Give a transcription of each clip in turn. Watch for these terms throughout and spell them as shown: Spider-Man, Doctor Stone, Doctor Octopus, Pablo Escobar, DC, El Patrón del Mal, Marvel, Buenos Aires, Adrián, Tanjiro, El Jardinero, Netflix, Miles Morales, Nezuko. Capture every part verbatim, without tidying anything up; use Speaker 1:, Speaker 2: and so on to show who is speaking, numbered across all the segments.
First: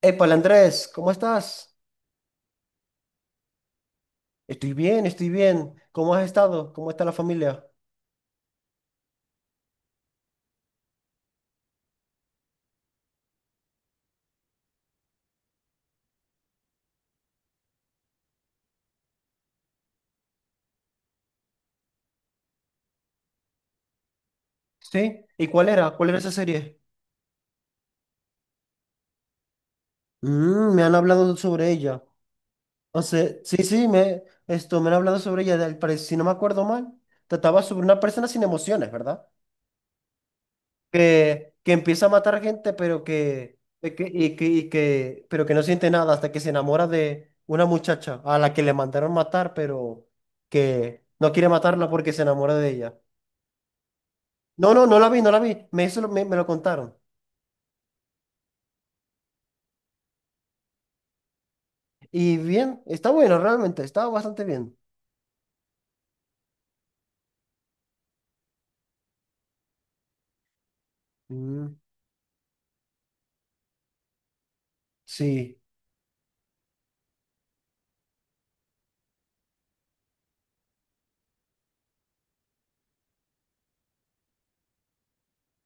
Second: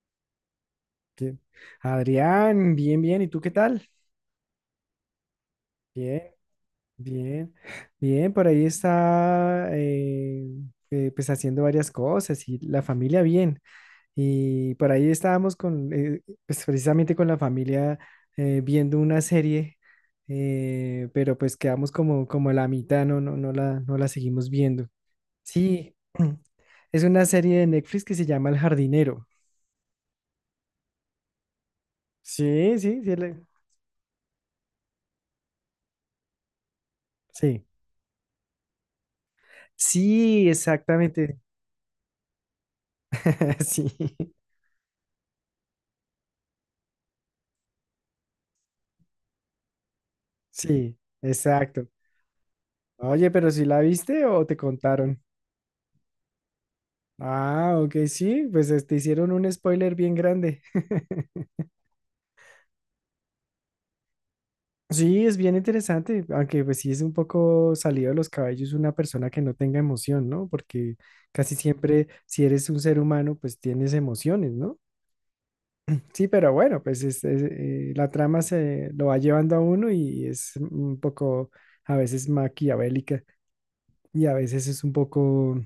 Speaker 1: Épale, Andrés, ¿cómo
Speaker 2: ¿Qué?
Speaker 1: estás?
Speaker 2: Adrián, bien, bien. ¿Y tú qué tal?
Speaker 1: Estoy bien, estoy bien. ¿Cómo
Speaker 2: Bien,
Speaker 1: has estado? ¿Cómo está la
Speaker 2: bien,
Speaker 1: familia?
Speaker 2: bien. Por ahí está, eh, eh, pues haciendo varias cosas y la familia bien. Y por ahí estábamos con, eh, pues precisamente con la familia eh, viendo una serie, eh, pero pues quedamos como, como a la mitad, no, no, no la, no la seguimos viendo.
Speaker 1: ¿Sí? ¿Y cuál era?
Speaker 2: Sí,
Speaker 1: ¿Cuál era esa serie?
Speaker 2: es una serie de Netflix que se llama El Jardinero.
Speaker 1: Mm, me han hablado sobre ella.
Speaker 2: Sí, sí,
Speaker 1: O
Speaker 2: sí.
Speaker 1: sea,
Speaker 2: la-
Speaker 1: sí, sí, me, esto, me han hablado sobre ella. Del, pare- si no me acuerdo mal, trataba
Speaker 2: Sí.
Speaker 1: sobre una persona sin emociones, ¿verdad?
Speaker 2: Sí, exactamente.
Speaker 1: Que, que empieza a matar gente, pero que,
Speaker 2: Sí,
Speaker 1: que, y que, y que, pero que no siente nada hasta que se enamora de una muchacha a la que le mandaron matar, pero
Speaker 2: sí,
Speaker 1: que no quiere
Speaker 2: exacto.
Speaker 1: matarla porque se enamora de ella.
Speaker 2: Oye, ¿pero si la viste o te
Speaker 1: No, no, no la
Speaker 2: contaron?
Speaker 1: vi, no la vi. Me, eso lo- me, me lo contaron.
Speaker 2: Ah, ok, sí, pues eh, te hicieron un spoiler bien grande.
Speaker 1: Y bien, está bueno, realmente, está bastante bien.
Speaker 2: Sí, es bien interesante, aunque pues sí es un poco salido de los cabellos una persona que no tenga emoción, ¿no? Porque casi
Speaker 1: Mm,
Speaker 2: siempre si eres un ser humano, pues tienes emociones, ¿no?
Speaker 1: sí,
Speaker 2: Sí, pero bueno, pues es- es, eh, la trama se lo va llevando a uno y es un poco a veces maquiavélica y a veces es un poco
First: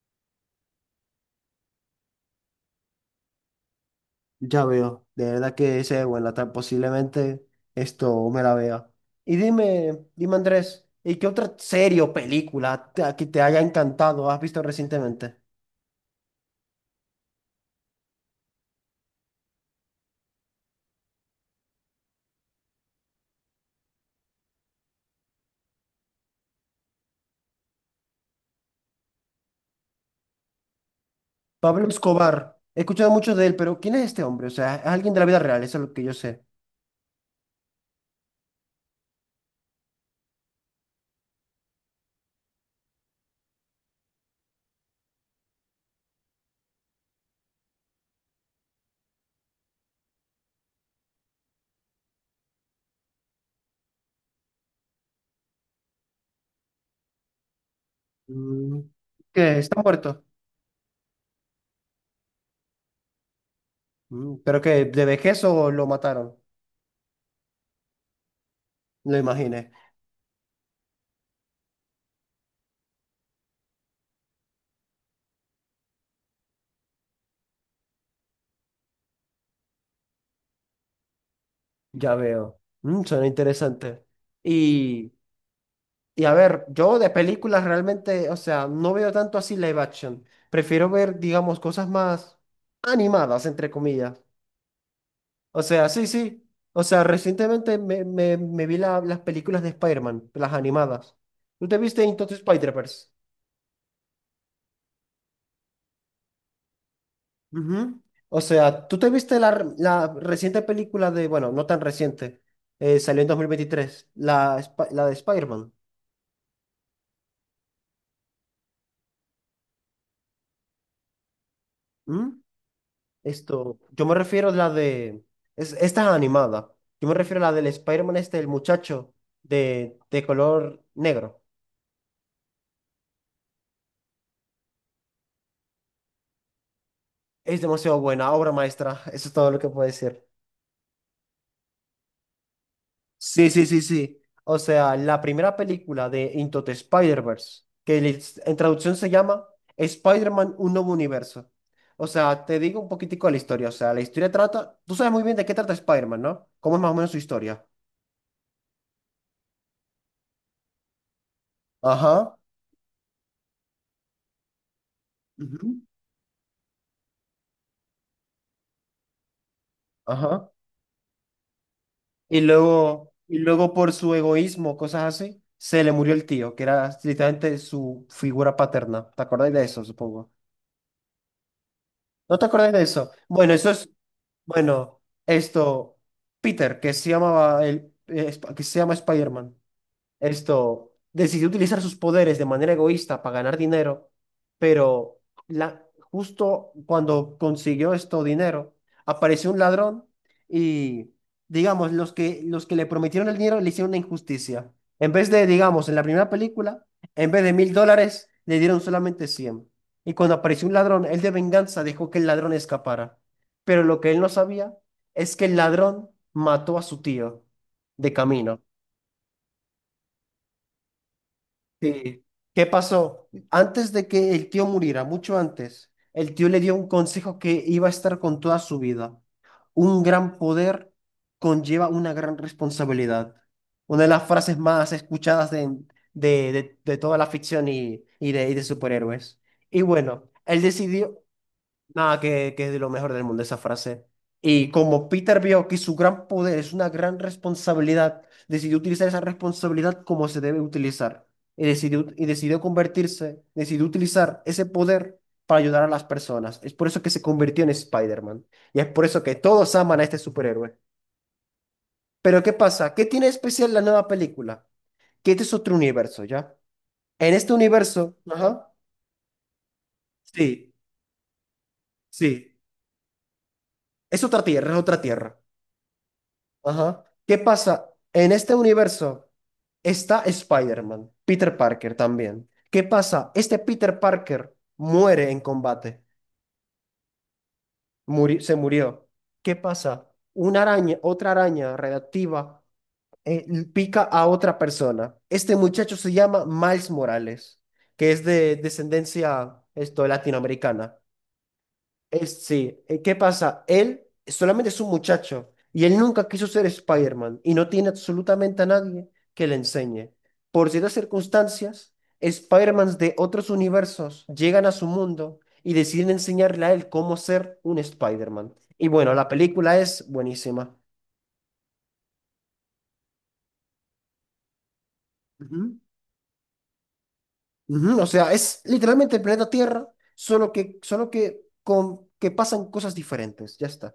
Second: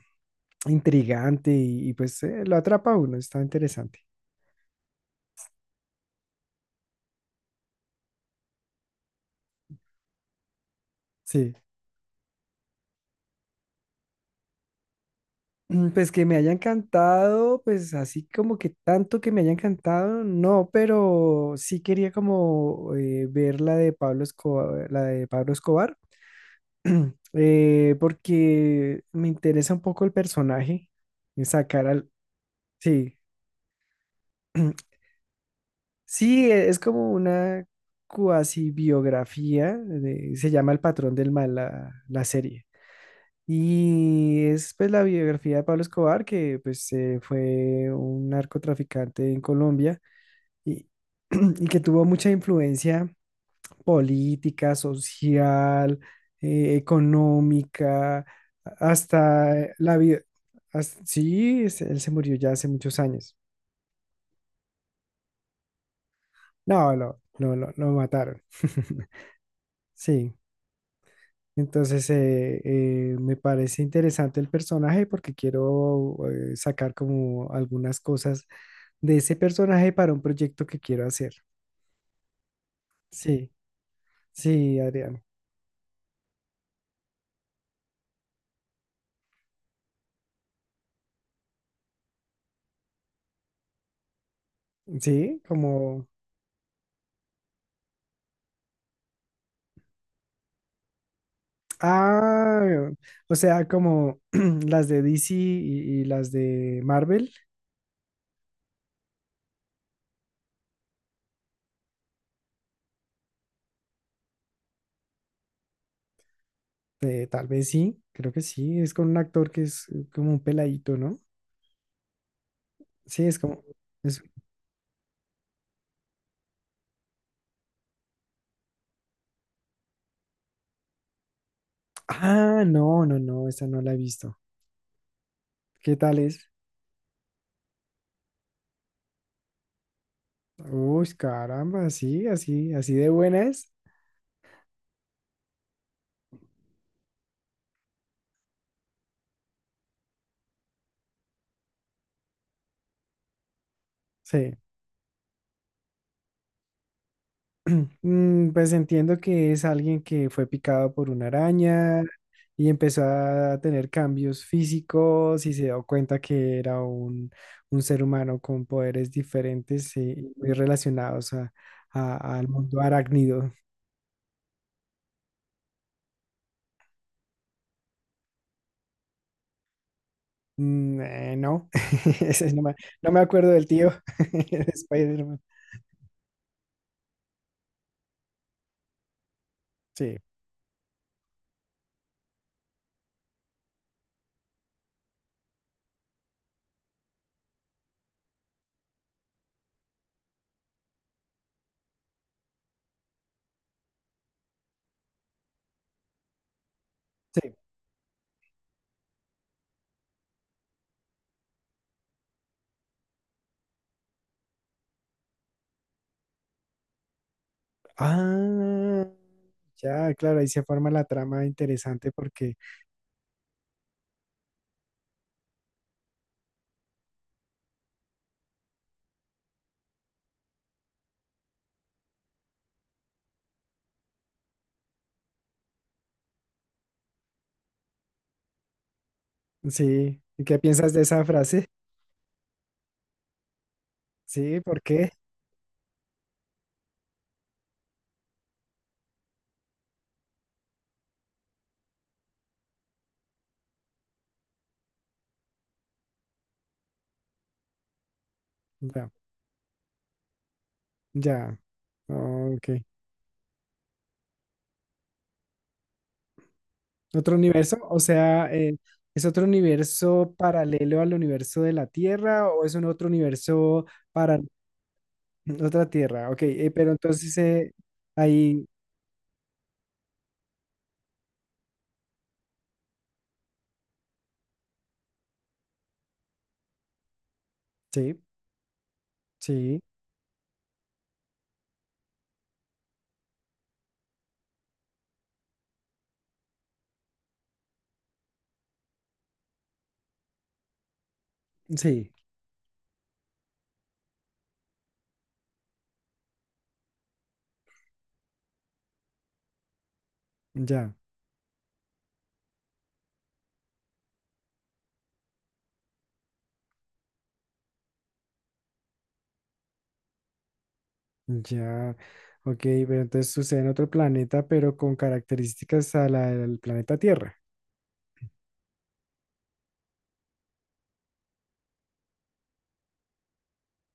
Speaker 2: intrigante y, y, pues eh, lo atrapa a uno, está interesante.
Speaker 1: ya veo. De verdad que ese es buena. Tal- posiblemente esto me la vea. Y dime, dime, Andrés, ¿y qué
Speaker 2: Sí.
Speaker 1: otra serie o película te, que te haya encantado has visto recientemente?
Speaker 2: Mm, pues que me haya encantado, pues así como que tanto que me haya encantado, no, pero sí quería como eh, ver la de Pablo Escobar, la de Pablo Escobar, eh, porque me interesa un poco el personaje, y sacar
Speaker 1: Pablo
Speaker 2: al,
Speaker 1: Escobar, he escuchado
Speaker 2: sí,
Speaker 1: mucho de él, pero ¿quién es este hombre? O sea, es alguien de la vida real, eso es lo que yo sé.
Speaker 2: sí, e- es como una cuasi biografía, de- se llama El Patrón del Mal la la serie. Y es pues la biografía de Pablo Escobar, que pues eh, fue un narcotraficante en Colombia y, y que tuvo mucha influencia política, social, eh, económica,
Speaker 1: Mm, ¿qué?
Speaker 2: hasta
Speaker 1: ¿Está
Speaker 2: la vida.
Speaker 1: muerto?
Speaker 2: Hasta- sí, es- él se murió ya hace muchos años.
Speaker 1: Mm. ¿Pero que ¿De vejez o lo mataron?
Speaker 2: No, lo, lo, lo, lo mataron.
Speaker 1: Lo imaginé.
Speaker 2: Sí. Entonces, eh, eh, me parece interesante el personaje porque quiero eh, sacar como algunas cosas de ese personaje para un proyecto que quiero hacer.
Speaker 1: Ya veo. Mm, suena
Speaker 2: Sí,
Speaker 1: interesante.
Speaker 2: sí,
Speaker 1: Y,
Speaker 2: Adrián.
Speaker 1: y a ver, yo de películas realmente, o sea, no veo tanto así live action. Prefiero ver, digamos, cosas más animadas, entre comillas.
Speaker 2: Sí,
Speaker 1: O sea, sí,
Speaker 2: como...
Speaker 1: sí. O sea, recientemente me, me, me vi la- las películas de Spider-Man, las animadas. ¿Tú te viste entonces
Speaker 2: Ah,
Speaker 1: Spider-Verse?
Speaker 2: o sea, como las de D C y, y las de Marvel,
Speaker 1: Ujú. O sea, ¿tú te viste la, r- la reciente película de, bueno, no tan reciente, eh, salió en dos mil veintitrés, la, Sp- la de Spider-Man?
Speaker 2: eh, tal vez sí, creo que sí, es con un actor que es eh, como un peladito, ¿no?
Speaker 1: ¿Mm?
Speaker 2: Sí, es como...
Speaker 1: Esto, yo me
Speaker 2: es-
Speaker 1: refiero a la de, es, esta es animada. Yo me refiero a la del Spider-Man este, el muchacho de, de color negro.
Speaker 2: Ah, no, no, no, esa no la he visto. ¿Qué tal es?
Speaker 1: Es demasiado buena, obra maestra. Eso es todo lo que puedo decir.
Speaker 2: Uy, caramba, sí, así, así de buena
Speaker 1: Sí, sí,
Speaker 2: es.
Speaker 1: sí, sí. O sea, la primera película de Into the Spider-Verse, que le- en traducción se llama Spider-Man Un Nuevo Universo. O sea, te digo un poquitico de la historia. O sea, la historia
Speaker 2: Sí.
Speaker 1: trata, tú sabes muy bien de qué trata Spider-Man, ¿no? ¿Cómo es más o menos su historia?
Speaker 2: Mm, pues entiendo que es alguien que fue picado por una araña
Speaker 1: Ajá.
Speaker 2: y empezó a tener cambios físicos y se
Speaker 1: Ujú.
Speaker 2: dio cuenta que era un, un ser humano con poderes diferentes eh, y
Speaker 1: Ajá.
Speaker 2: muy relacionados a- a-
Speaker 1: Y
Speaker 2: al mundo
Speaker 1: luego, y
Speaker 2: arácnido.
Speaker 1: luego por su egoísmo, cosas así, se le murió el tío, que era literalmente su figura paterna. ¿Te acordáis de eso, supongo?
Speaker 2: Mm, eh, no,
Speaker 1: ¿No te
Speaker 2: ese no
Speaker 1: acordáis
Speaker 2: me,
Speaker 1: de
Speaker 2: no
Speaker 1: eso?
Speaker 2: me acuerdo
Speaker 1: Bueno,
Speaker 2: del
Speaker 1: eso es,
Speaker 2: tío de
Speaker 1: bueno,
Speaker 2: Spider-Man.
Speaker 1: esto, Peter, que se llamaba el, eh, Sp- que se llama Spider-Man.
Speaker 2: Sí.
Speaker 1: Esto decidió utilizar sus poderes de manera egoísta para ganar dinero, pero la, justo cuando consiguió esto dinero, apareció un ladrón y, digamos, los que, los que le prometieron el dinero le hicieron una injusticia. En vez de, digamos, en la primera película, en vez
Speaker 2: Sí.
Speaker 1: de mil dólares, le dieron solamente cien. Y cuando apareció un ladrón, él de venganza dejó que el ladrón escapara. Pero lo que él no sabía es que el ladrón mató a su tío de camino.
Speaker 2: Ah, ya, claro, ahí se forma la trama interesante
Speaker 1: Sí.
Speaker 2: porque,
Speaker 1: ¿Qué pasó? Antes de que el tío muriera, mucho antes, el tío le dio un consejo que iba a estar con toda su vida. Un gran poder conlleva una gran responsabilidad. Una de las frases más escuchadas de, de, de- de toda la ficción y, y de, y de superhéroes. Y
Speaker 2: sí,
Speaker 1: bueno,
Speaker 2: ¿y qué
Speaker 1: él
Speaker 2: piensas de
Speaker 1: decidió,
Speaker 2: esa frase?
Speaker 1: nada, que, que es de lo mejor del mundo esa frase.
Speaker 2: Sí,
Speaker 1: Y
Speaker 2: ¿por
Speaker 1: como
Speaker 2: qué?
Speaker 1: Peter vio que su gran poder es una gran responsabilidad, decidió utilizar esa responsabilidad como se debe utilizar. Y decidió, y decidió convertirse, decidió utilizar ese poder para ayudar a las personas. Es por eso que se convirtió en Spider-Man. Y es por
Speaker 2: Ya,
Speaker 1: eso que todos aman a este superhéroe.
Speaker 2: ya,
Speaker 1: Pero ¿qué
Speaker 2: oh, ok.
Speaker 1: pasa? ¿Qué tiene de especial la nueva película? Que este es otro universo, ¿ya? En
Speaker 2: ¿Otro
Speaker 1: este
Speaker 2: universo? O
Speaker 1: universo,
Speaker 2: sea,
Speaker 1: ajá,
Speaker 2: eh, ¿es otro universo
Speaker 1: sí,
Speaker 2: paralelo al universo de la Tierra
Speaker 1: sí,
Speaker 2: o es un otro universo
Speaker 1: es
Speaker 2: para
Speaker 1: otra tierra, es otra tierra.
Speaker 2: otra Tierra? Ok, eh, pero
Speaker 1: Ajá.
Speaker 2: entonces
Speaker 1: ¿Qué
Speaker 2: eh,
Speaker 1: pasa? En este
Speaker 2: ahí,
Speaker 1: universo está Spider-Man, Peter Parker también. ¿Qué pasa? Este Peter Parker muere en combate.
Speaker 2: sí,
Speaker 1: Muri- se murió. ¿Qué
Speaker 2: sí,
Speaker 1: pasa? Una araña, otra araña radiactiva eh, l- pica a otra persona. Este muchacho se llama Miles Morales, que es de descendencia esto, latinoamericana.
Speaker 2: sí,
Speaker 1: Es, sí, eh, ¿qué pasa? Él solamente es un muchacho y él nunca quiso ser Spider-Man y no tiene absolutamente a nadie que le enseñe. Por
Speaker 2: ya.
Speaker 1: ciertas circunstancias, Spider-Mans de otros universos llegan a su mundo y deciden enseñarle a él cómo ser un Spider-Man. Y bueno, la película es buenísima.
Speaker 2: Ya, ok, pero entonces sucede en otro planeta, pero con
Speaker 1: Ujú,
Speaker 2: características a la del planeta Tierra.
Speaker 1: ujú. O sea, es literalmente el planeta Tierra, solo que, solo que, con, que pasan cosas diferentes. Ya está.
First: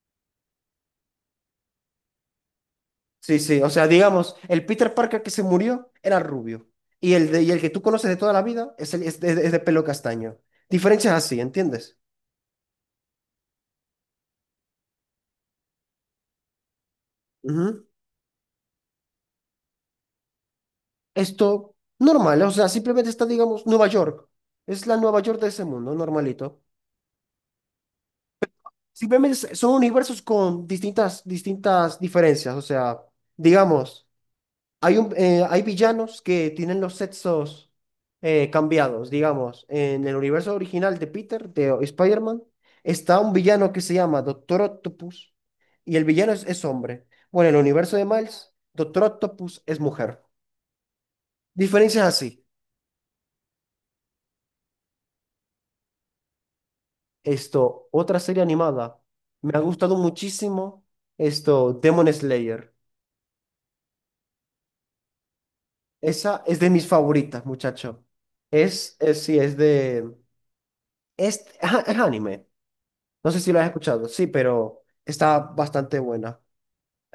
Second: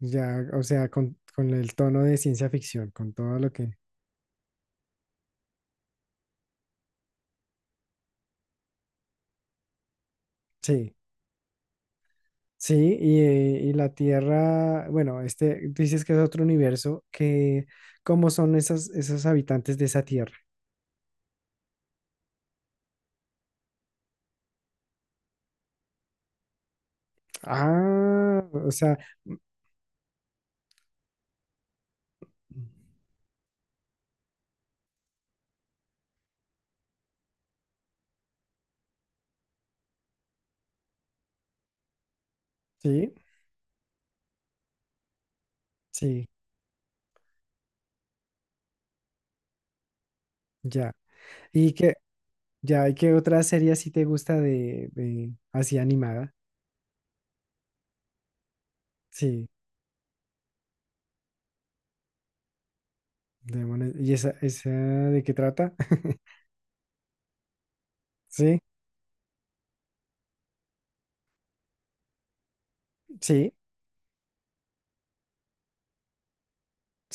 Speaker 2: Ya, o sea, con, con el tono de ciencia ficción, con todo
Speaker 1: Sí,
Speaker 2: lo
Speaker 1: sí, o
Speaker 2: que...
Speaker 1: sea, digamos, el Peter Parker que se murió era rubio y el, de, y el que tú conoces de toda la vida es, el- es de, es de pelo castaño.
Speaker 2: Sí,
Speaker 1: Diferencias así, ¿entiendes?
Speaker 2: sí, y, eh, y la Tierra, bueno, este dices que es otro universo, que
Speaker 1: Ujú.
Speaker 2: ¿cómo son esas, esos habitantes de esa Tierra?
Speaker 1: Esto, normal, o sea, simplemente está, digamos, Nueva York. Es la Nueva York de ese mundo, normalito.
Speaker 2: Ah, o sea,
Speaker 1: Simplemente
Speaker 2: mm,
Speaker 1: es- son universos con distintas, distintas diferencias, o sea, digamos. Hay, un, eh, hay villanos que tienen los sexos eh, cambiados, digamos. En el universo original de Peter, de Spider-Man,
Speaker 2: sí,
Speaker 1: está un villano que se llama Doctor Octopus y el
Speaker 2: sí,
Speaker 1: villano es, es hombre. Bueno, en el universo de Miles, Doctor Octopus es mujer.
Speaker 2: ya. Y que,
Speaker 1: Diferencias así.
Speaker 2: ya, ¿y qué otra serie así te gusta de, de así animada?
Speaker 1: Esto, otra serie animada.
Speaker 2: Sí.
Speaker 1: Me ha gustado muchísimo esto, Demon Slayer.
Speaker 2: Demonios. ¿Y esa, esa de qué trata?
Speaker 1: Esa es de mis favoritas, muchacho.
Speaker 2: Sí,
Speaker 1: Es, es sí, es de... Es, ajá, es anime. No sé si
Speaker 2: sí,
Speaker 1: lo has escuchado, sí, pero está bastante buena.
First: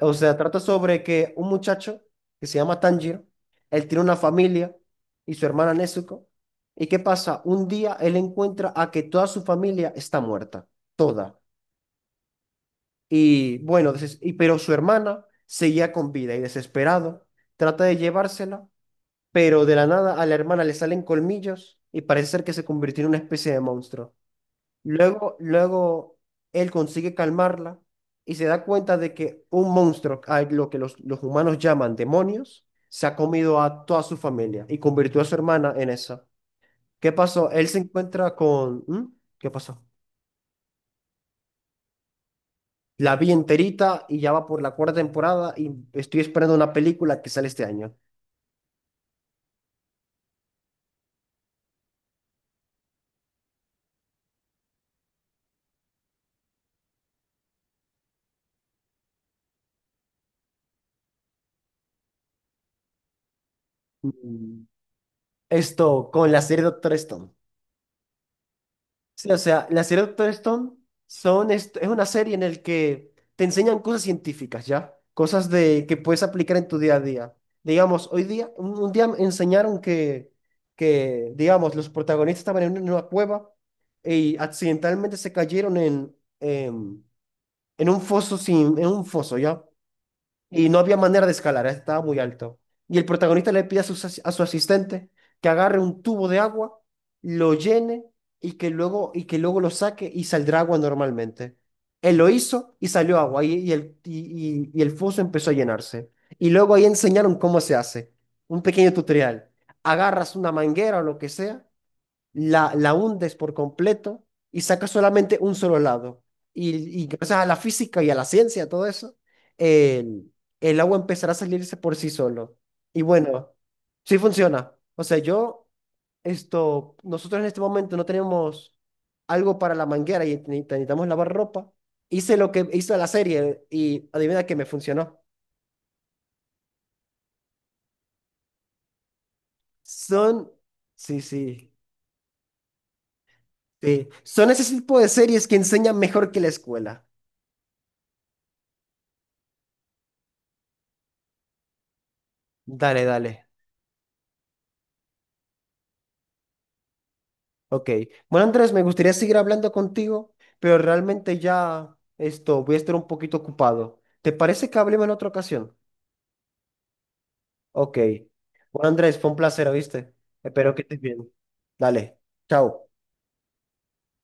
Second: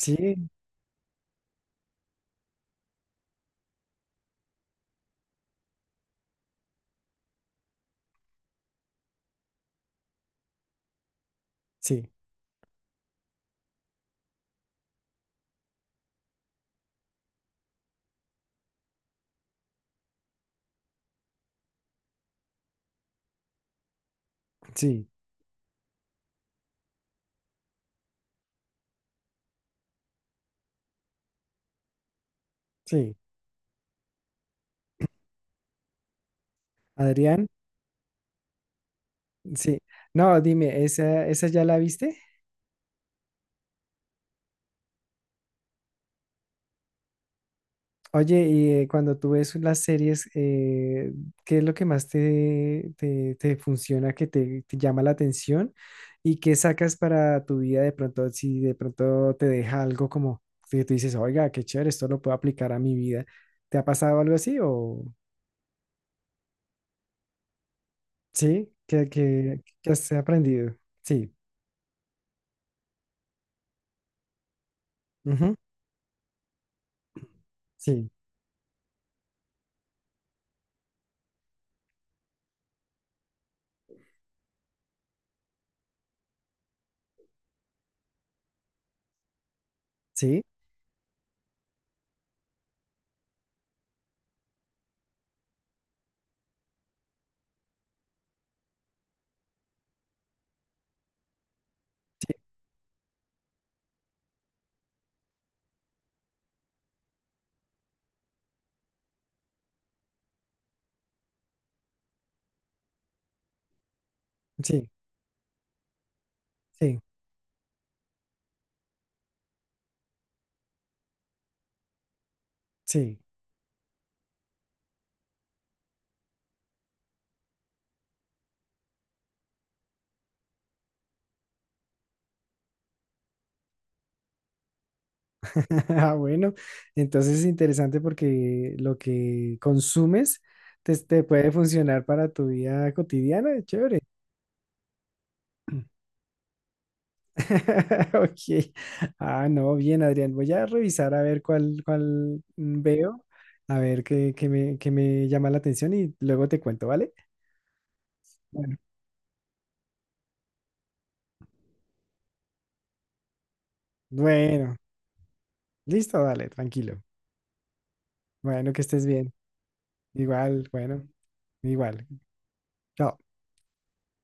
Speaker 1: O sea, trata sobre que un muchacho que se llama Tanjiro, él tiene una familia y su hermana Nezuko. ¿Y qué pasa? Un día él encuentra a que toda su familia está muerta, toda.
Speaker 2: sí,
Speaker 1: Y bueno, deses- y, pero su hermana seguía con vida y desesperado trata de llevársela, pero de la nada a la hermana le salen colmillos y parece ser que se convirtió en una especie de monstruo.
Speaker 2: sí,
Speaker 1: Luego, luego él consigue calmarla y se da cuenta de que un monstruo, a lo que los, los humanos llaman demonios, se ha
Speaker 2: sí.
Speaker 1: comido a toda su familia y convirtió a su hermana en esa. ¿Qué
Speaker 2: Adrián,
Speaker 1: pasó? Él se encuentra con... ¿Mm? ¿Qué
Speaker 2: sí.
Speaker 1: pasó?
Speaker 2: No, dime, ¿esa, esa ya la viste?
Speaker 1: La vi enterita y ya va por la cuarta temporada y estoy esperando una película que sale este año.
Speaker 2: Oye, y eh, cuando tú ves las series, eh, ¿qué es lo que más te, te, te funciona, que te, te llama la atención? ¿Y qué sacas para tu vida de pronto, si de pronto te deja algo como que tú dices, oiga, qué chévere, esto lo puedo aplicar a mi vida? ¿Te ha pasado algo así
Speaker 1: Mm.
Speaker 2: o...?
Speaker 1: Esto con la serie Doctor Stone.
Speaker 2: Sí, que,
Speaker 1: Sí, o
Speaker 2: que,
Speaker 1: sea, la
Speaker 2: que
Speaker 1: serie
Speaker 2: has
Speaker 1: Doctor Stone
Speaker 2: aprendido. Sí,
Speaker 1: son, es, es una serie en la que te enseñan cosas científicas, ¿ya? Cosas
Speaker 2: ujú,
Speaker 1: de, que puedes aplicar en tu día a día. Digamos,
Speaker 2: sí,
Speaker 1: hoy día, un, un día me enseñaron que, que, digamos, los protagonistas estaban en una, en una cueva y accidentalmente se cayeron en, em, en un foso sin, en un foso, ¿ya?
Speaker 2: sí,
Speaker 1: Y no había manera de escalar, ¿eh? Estaba muy alto. Y el protagonista le pide a su, as- a su asistente que agarre un tubo de agua, lo llene y que luego, y que luego lo saque y saldrá agua normalmente. Él lo
Speaker 2: sí,
Speaker 1: hizo y salió agua y, y el, y, y- y el foso empezó a llenarse. Y luego ahí enseñaron cómo se hace, un pequeño tutorial. Agarras una manguera o lo que sea la, la hundes por completo y
Speaker 2: sí,
Speaker 1: sacas solamente un solo lado.
Speaker 2: sí.
Speaker 1: Y, y gracias a la física y a la ciencia, todo eso, el, el agua empezará a salirse por sí solo. Y
Speaker 2: Sí.
Speaker 1: bueno, sí funciona. O sea, yo, esto, nosotros en este momento no tenemos algo para la manguera y ne- necesitamos lavar ropa. Hice lo que hizo la serie y adivina que me funcionó.
Speaker 2: Ah, bueno, entonces es interesante porque lo que consumes
Speaker 1: Son,
Speaker 2: te,
Speaker 1: sí,
Speaker 2: te puede
Speaker 1: sí,
Speaker 2: funcionar para tu vida cotidiana, chévere.
Speaker 1: sí. Son ese tipo de series que enseñan mejor que la escuela.
Speaker 2: Ok. Ah, no, bien, Adrián. Voy a revisar a ver cuál, cuál
Speaker 1: Dale,
Speaker 2: veo,
Speaker 1: dale.
Speaker 2: a ver qué, qué me, qué me llama la atención y luego te cuento, ¿vale?
Speaker 1: Ok. Bueno, Andrés,
Speaker 2: Bueno,
Speaker 1: me gustaría seguir hablando contigo, pero realmente ya esto, voy a estar un poquito ocupado. ¿Te parece
Speaker 2: bueno,
Speaker 1: que hablemos en otra ocasión?
Speaker 2: listo, dale, tranquilo.
Speaker 1: Ok.
Speaker 2: Bueno, que
Speaker 1: Bueno,
Speaker 2: estés
Speaker 1: Andrés, fue
Speaker 2: bien.
Speaker 1: un placer, ¿oíste?
Speaker 2: Igual,
Speaker 1: Espero que estés
Speaker 2: bueno,
Speaker 1: bien.
Speaker 2: igual.
Speaker 1: Dale. Chao.
Speaker 2: Chao.